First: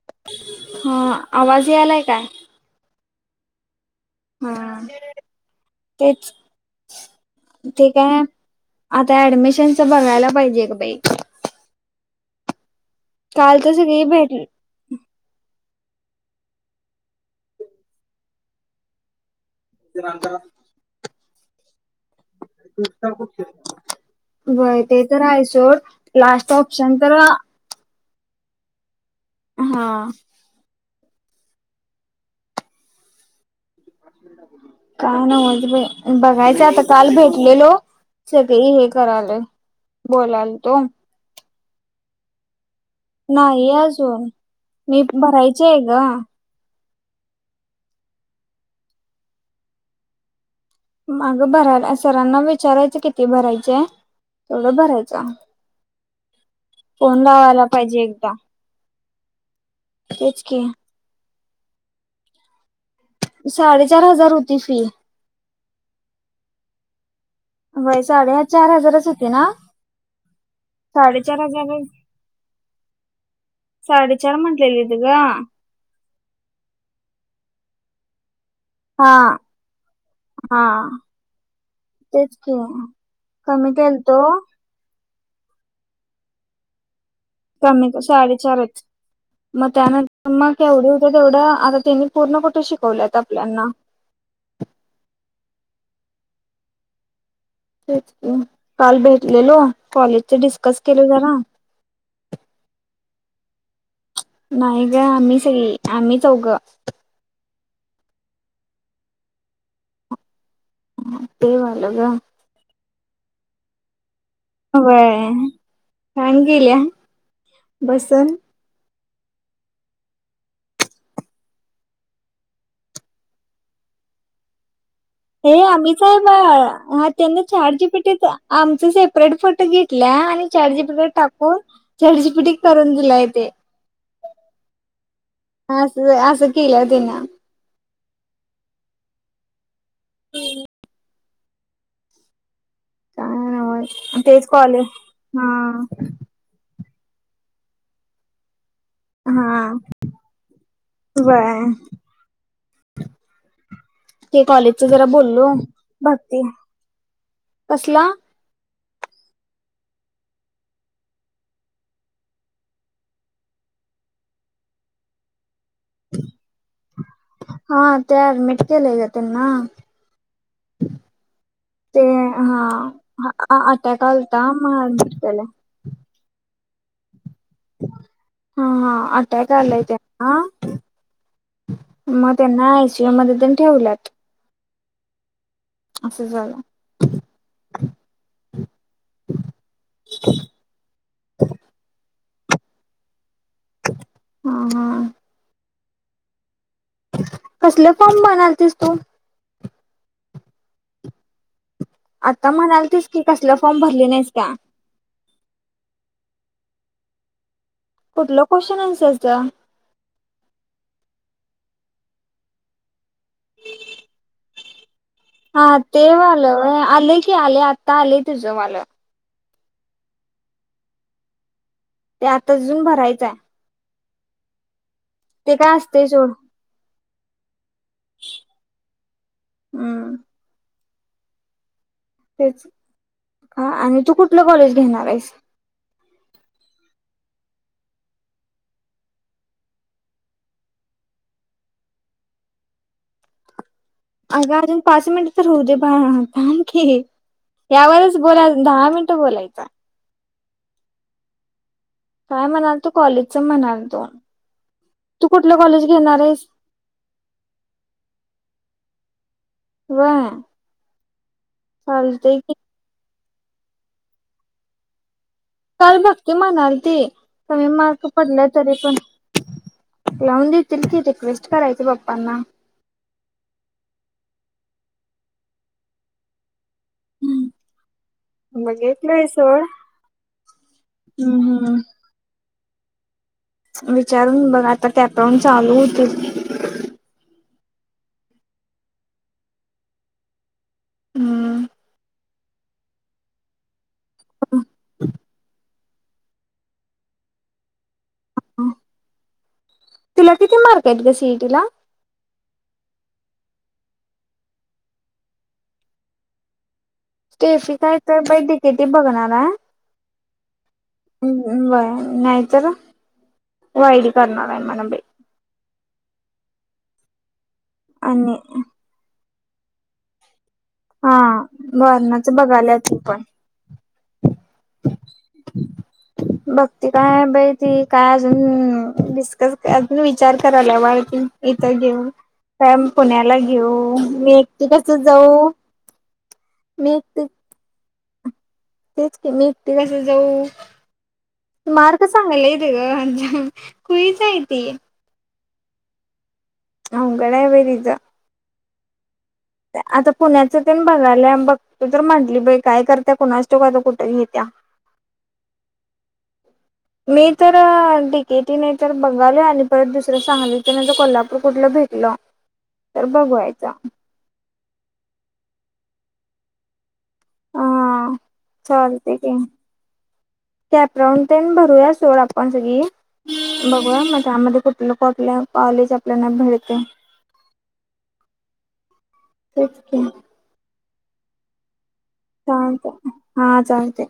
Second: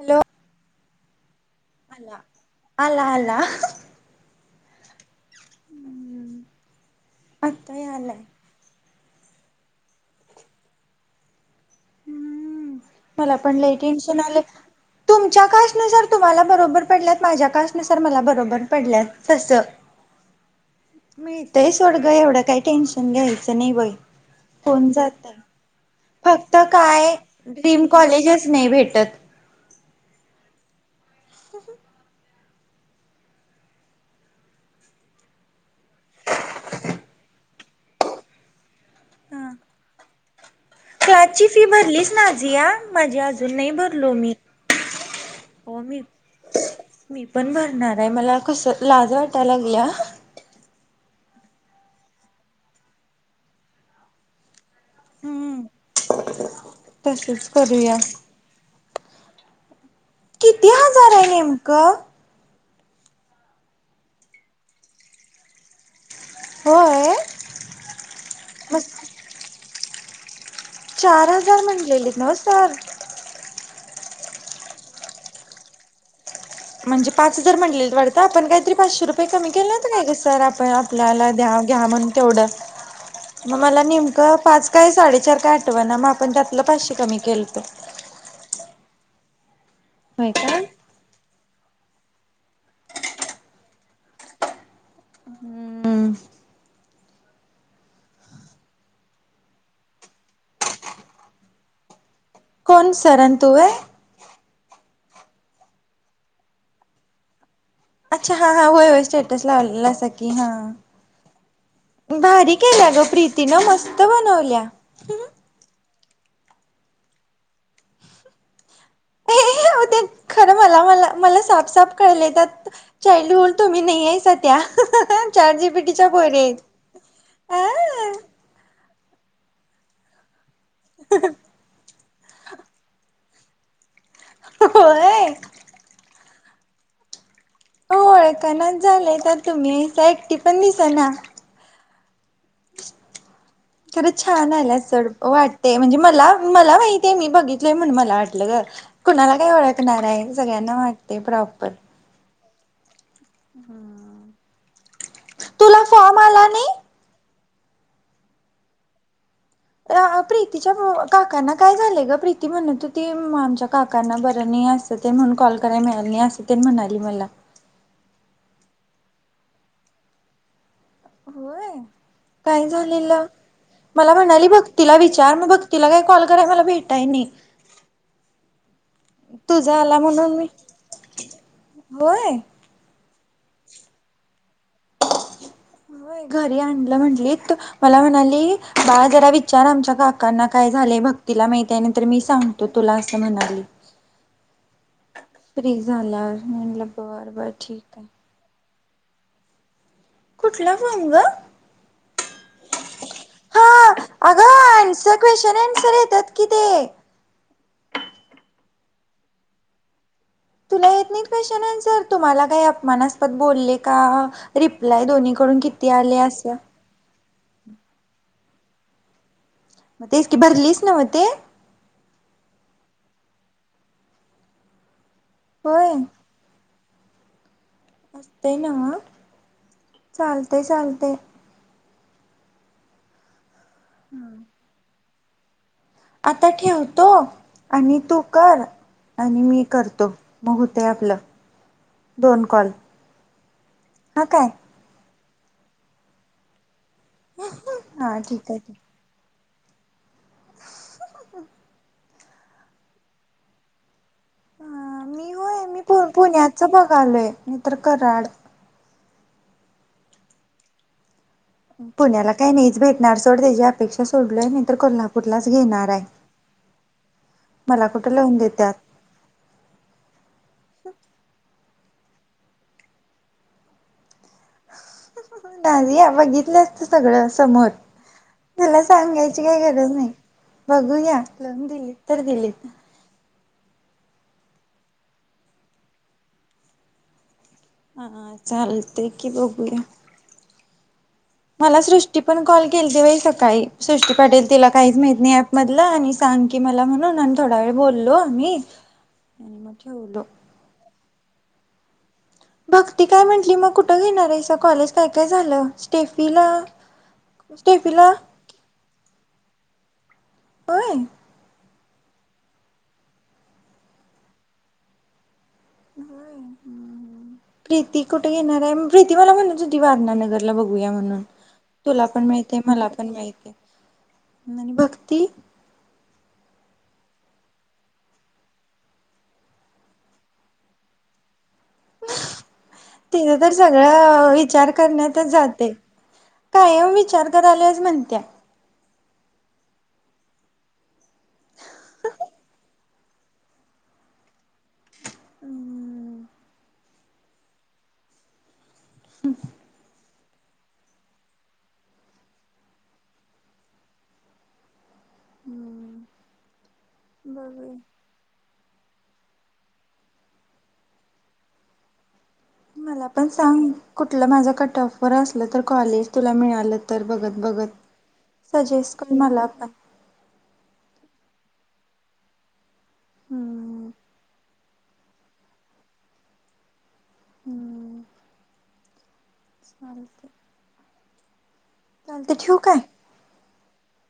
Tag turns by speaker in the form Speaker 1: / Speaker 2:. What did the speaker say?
Speaker 1: Hello
Speaker 2: हा आवाज यालाय
Speaker 1: आला
Speaker 2: काय?
Speaker 1: आला आला हा
Speaker 2: हा तेच
Speaker 1: आता
Speaker 2: ठीक
Speaker 1: आलाय
Speaker 2: हाय आता ऍडमिशनच बघायला पाहिजे गं बाई!
Speaker 1: मला पण
Speaker 2: काल तर
Speaker 1: लई
Speaker 2: सगळी
Speaker 1: टेन्शन आलय
Speaker 2: भेटली
Speaker 1: तुमच्या कास्ट कास्टनुसार तुम्हाला बरोबर पडल्यात माझ्या कास्टनुसार मला बरोबर पडल्यात तस
Speaker 2: [inaudible]
Speaker 1: मिळतयच बाई
Speaker 2: व्हय
Speaker 1: होऊन
Speaker 2: ते तर
Speaker 1: जातंय
Speaker 2: हाय सोड लास्ट ऑप्शन तर
Speaker 1: स्कीम कॉलेजच नाही भेटत.
Speaker 2: हा
Speaker 1: [inaudible]
Speaker 2: काय न्हवच बाई? बघायच आता काल भेटलेलो सगळी हेत करालोय बोला.
Speaker 1: क्वचित फी भरलीस नाजीया
Speaker 2: नाही अजून मी भरायची हाय
Speaker 1: हो
Speaker 2: ग.
Speaker 1: मी मी पण भरणार हाय मला कस लाज वाटाय लागलिया
Speaker 2: आग भरायला सरांना विचारायचं किती भरायची हाय तेवढं भरायचं.
Speaker 1: हम्म
Speaker 2: फोन
Speaker 1: तसच
Speaker 2: लावायला
Speaker 1: करूया.
Speaker 2: पाहिजे एकदा तेच की
Speaker 1: किती हजार हाय नेम? काय?
Speaker 2: साडे चार हजार होती फी
Speaker 1: होय.
Speaker 2: व्हय साडे चार
Speaker 1: मग
Speaker 2: हजारच होती ना
Speaker 1: चार
Speaker 2: साडेचार
Speaker 1: हजार म्हटलेले नव सर
Speaker 2: साडे चार म्हंटलेलीत ग
Speaker 1: म्हणजे पाच हजार म्हंनलेलीत वाटत आपण तेन पाचशे
Speaker 2: हा
Speaker 1: रुपये कमी केलं नव्हतं काय गं.
Speaker 2: हा
Speaker 1: तो आपल्याला घ्या घ्या म्हणून
Speaker 2: तेच
Speaker 1: केवढं.
Speaker 2: की
Speaker 1: म
Speaker 2: कमी
Speaker 1: मला
Speaker 2: केलतो
Speaker 1: नेमक पाच काय साडे सारखं आठवणा म आपण त्यातल पाचशे कमी केलंत.
Speaker 2: कमी कसं साडे चारच मग
Speaker 1: होय
Speaker 2: त्यानंतर मग
Speaker 1: काय?
Speaker 2: केवढ होतय तेवढं आग त्यांनी पूर्ण कुठ शिकवल्यात आपल्यांना
Speaker 1: हम्म
Speaker 2: तेच की काल भेटलेलो कॉलेजचे डिस्कस केल जरा
Speaker 1: कोण सर आणि तु होय?
Speaker 2: नाही ग आम्ही सगळी आम्हीचौघं
Speaker 1: अच्छा हा हा होय होय स्टेटस लावलेलासा की हा
Speaker 2: ते झालं गं
Speaker 1: प्रीती न मस्त बनव
Speaker 2: व्हय पाहून गेलीया बसून
Speaker 1: ते खरं मला, मला, मला साफ-साफ कळलय त्यात चाईल्डहूड तुम्ही नाही आहेसा त्या.
Speaker 2: हे
Speaker 1: चाट
Speaker 2: आम्हीच
Speaker 1: जीपीटीच्या
Speaker 2: आहे
Speaker 1: पोरी आहेत.
Speaker 2: बाळा हा त्यांनी
Speaker 1: आ
Speaker 2: चाटजीपीटीत आमचच हाय. [unintelligible] फोटो घेतलिया आणि चाटजीपिटी वर टाकून चाटजीपीटी करून दिलाय. ते
Speaker 1: व्हय
Speaker 2: हा असं असं केलं तिनं
Speaker 1: होय त्यांन झालंय का तुम्ही? काय एकटी पण दिसना.
Speaker 2: काय
Speaker 1: खरं
Speaker 2: नव्हच तेच
Speaker 1: छान आल्यात
Speaker 2: कॉलेज
Speaker 1: सोड ओ
Speaker 2: हा
Speaker 1: वाटतय म्हणजे मला मला माहित ते मी बघितलंय म्हणून मला वाटलं ग कुणाला काय
Speaker 2: हा
Speaker 1: ओळखणार हाय सगळ्यांना वाटतय
Speaker 2: बर
Speaker 1: प्रॉपर. हम्म
Speaker 2: तू जरा बोल हॅलो भक्ती कसला?
Speaker 1: अ प्रीतीच्या पो काकांना काय झालंय ग? प्रीती म्हणत होती म आमच्या काकांना बरं नाही असतं ते म्हणून कॉल कारण मिळाल नाही असं तेन म्हणाली मला.
Speaker 2: केले जातय ना.
Speaker 1: होय काय झालेल
Speaker 2: अटॅक
Speaker 1: मला
Speaker 2: आलता
Speaker 1: म्हणाली
Speaker 2: मग
Speaker 1: भक्तीला
Speaker 2: ऍडमिट
Speaker 1: विचार
Speaker 2: केलंय
Speaker 1: मग भक्तीला काय कॉल कराय मला भेटाय नई.
Speaker 2: हां-हां, अटॅक
Speaker 1: तुझा
Speaker 2: आलाय
Speaker 1: आला म्हणून मी
Speaker 2: त्यांना. म
Speaker 1: होय
Speaker 2: त्यांना आय स् यू मध्ये तेन ठेवल्यात.
Speaker 1: होय,
Speaker 2: असं झालं
Speaker 1: घरी आणलं म्हणलीत. मला म्हणाली बाळ जरा विचार आमच्या काकांना काय झालंय. भक्तीला माहिती आहे नाहीतर मी सांगतो तुला असं म्हण
Speaker 2: हां-हां
Speaker 1: प्रि झाला. म्हणलं बर बर
Speaker 2: कसले
Speaker 1: ठीक आय.
Speaker 2: फॉर्म म्हणालतीस तू
Speaker 1: कुठलं फॉर्म गं?
Speaker 2: आता म्हणालतीस की कसलं फॉर्म भरली नाहीस का.
Speaker 1: अगं आन्सर क्वेश्चन आन्सर येतात कि ते
Speaker 2: कुठलं क्वेश्चन आन्सर चं.
Speaker 1: तुला येत नाहीत क्वेशन अन्सर तुम्हाला काही अपमानस् पद बोलले का? रिप
Speaker 2: हां, ते वालं व्हय आलंय की आलंय आत्ता आलंय तुझं मला.
Speaker 1: म तेच की भरलीस न्हवं ते?
Speaker 2: ते आता जून भरायचाय. ते काय
Speaker 1: होय
Speaker 2: असतंय सोड.
Speaker 1: असतय नव्हं?
Speaker 2: हम्म
Speaker 1: चालतय चाल ते
Speaker 2: तेच हां, आणि तू कुठलं कॉलेज घेणार हाईस? [inaudible]
Speaker 1: आता ठेवतो, आणि तू कर, आणि मी करतो, मग होतय आपलं दोन कॉल. हा काय
Speaker 2: अगं आजून पाच मिन तर होऊ दे बाळ थांब की. यावरच
Speaker 1: हा
Speaker 2: बोल
Speaker 1: ठीक आहे
Speaker 2: अजू
Speaker 1: ठीक
Speaker 2: दहा मिनटं बोलायच.
Speaker 1: [unintelligible]
Speaker 2: काय म्हणालतो कॉलेजचं म्हणालतो.
Speaker 1: हां, मी
Speaker 2: तू कुठलं
Speaker 1: होय मी
Speaker 2: कॉलेज
Speaker 1: पु
Speaker 2: घेणार आहेस
Speaker 1: पुण्याचं बघालोय नाहीतर तर कराड.
Speaker 2: व्हय?
Speaker 1: पुण्याला
Speaker 2: चालतंय
Speaker 1: काय नाहीच बाई. नाड सोड त्याजी अपेक्षा सोडलोय, नाही तर कोल्हाप
Speaker 2: काल भक्ति म्हणालती कमी
Speaker 1: मला
Speaker 2: मार्क
Speaker 1: कुठं लावून
Speaker 2: पडल्या
Speaker 1: देत्यात.
Speaker 2: तरी पण, लावून देतील की रिक्वेस्ट कराय त पप्पांना.
Speaker 1: [unintelligible] बघितलंस. सगळं समोर त्याला
Speaker 2: बघितलंय
Speaker 1: सांगायची काही
Speaker 2: सोड
Speaker 1: गरज नाही. बघू या लावून
Speaker 2: हम्म
Speaker 1: दिली तर दिलीत.
Speaker 2: विचारून बघ आता त्यात उन चालू होतयं.
Speaker 1: हा हा चालतयकी बघूया.
Speaker 2: हम्म
Speaker 1: मला सृष्टी पण कॉल केलती बाई सकाळी सृष्टी पाटील तिला काहीच माहीत नाही ऍप मधलं आणि सांग की मला म्हणून आणि थोडा वेळ बोललो आम्ही ठेवलो.
Speaker 2: तिला किती मार्के हाइत गं सी ए ट - - टी ला.
Speaker 1: भक्ती काय म्हंटली मग कुठं घेणार हाइसा कॉलेज काय काय झालं? स्टेफीला
Speaker 2: स्टेफी काय तर
Speaker 1: स्टेफीला
Speaker 2: काय तर बाई डि के टी बघणार हाय.
Speaker 1: होय
Speaker 2: हम् व्हंय. नाही तर वाईरी करणार हाय म्हण बाई.
Speaker 1: हं हम्म. प्रीती कुठं
Speaker 2: आणि
Speaker 1: घेणार हाय. प्रीती मला म्हणली. [unintelligible] होती वारणानगर. [unintelligible] बघूया
Speaker 2: हा
Speaker 1: म्हणून, तुला पण
Speaker 2: वरणाच
Speaker 1: माहिती हाय
Speaker 2: बघाल्या
Speaker 1: मला
Speaker 2: ती
Speaker 1: पण माहिती हाय आणि भक्ती
Speaker 2: ती काय बाई ती काय अजून डिस्कस अजून विचार करायल्या बाळ ती. इथं घेऊ काय पुण्याला
Speaker 1: तिथं तर
Speaker 2: घेऊ मी
Speaker 1: सगळा
Speaker 2: एकटी
Speaker 1: विचार
Speaker 2: कस
Speaker 1: करण्यातच
Speaker 2: जाऊ,
Speaker 1: जाते
Speaker 2: मी एकटी
Speaker 1: त्या
Speaker 2: मी एकटी कस जाऊ, मार्क चांगले आहेत ग खुळीच हाय ती
Speaker 1: हम्म
Speaker 2: अवघड हाय बाय तिच आता पुण्याच ते बघायल्या बघतो तर म्हटली बाई, काय करत्या कुणास ठाव आता कुठं घेतीया? मी तर
Speaker 1: बघूया
Speaker 2: डि क् ती तर बघाली आणि परत दुसरं सांगलीतल नाही तर कोल्हापूर कुठलं भेटलं तर
Speaker 1: मला पण सांग
Speaker 2: बघवायचं
Speaker 1: कुठलं माझं कट टफवर असलं तर कॉलेज तुला मिळालं तर बघत बघत
Speaker 2: हा
Speaker 1: सजेस्ट कर
Speaker 2: चालतंय की
Speaker 1: मला पण
Speaker 2: तेण भरूया सोड आपण सगळी
Speaker 1: हम्म
Speaker 2: बघू म त्यामध्ये कुठ नको आपल्या कॉलेजात आपल्याना भेटत.
Speaker 1: हम्म
Speaker 2: तेच की
Speaker 1: चालते चालतय ठेऊ काय.
Speaker 2: चालतंय हा चालते.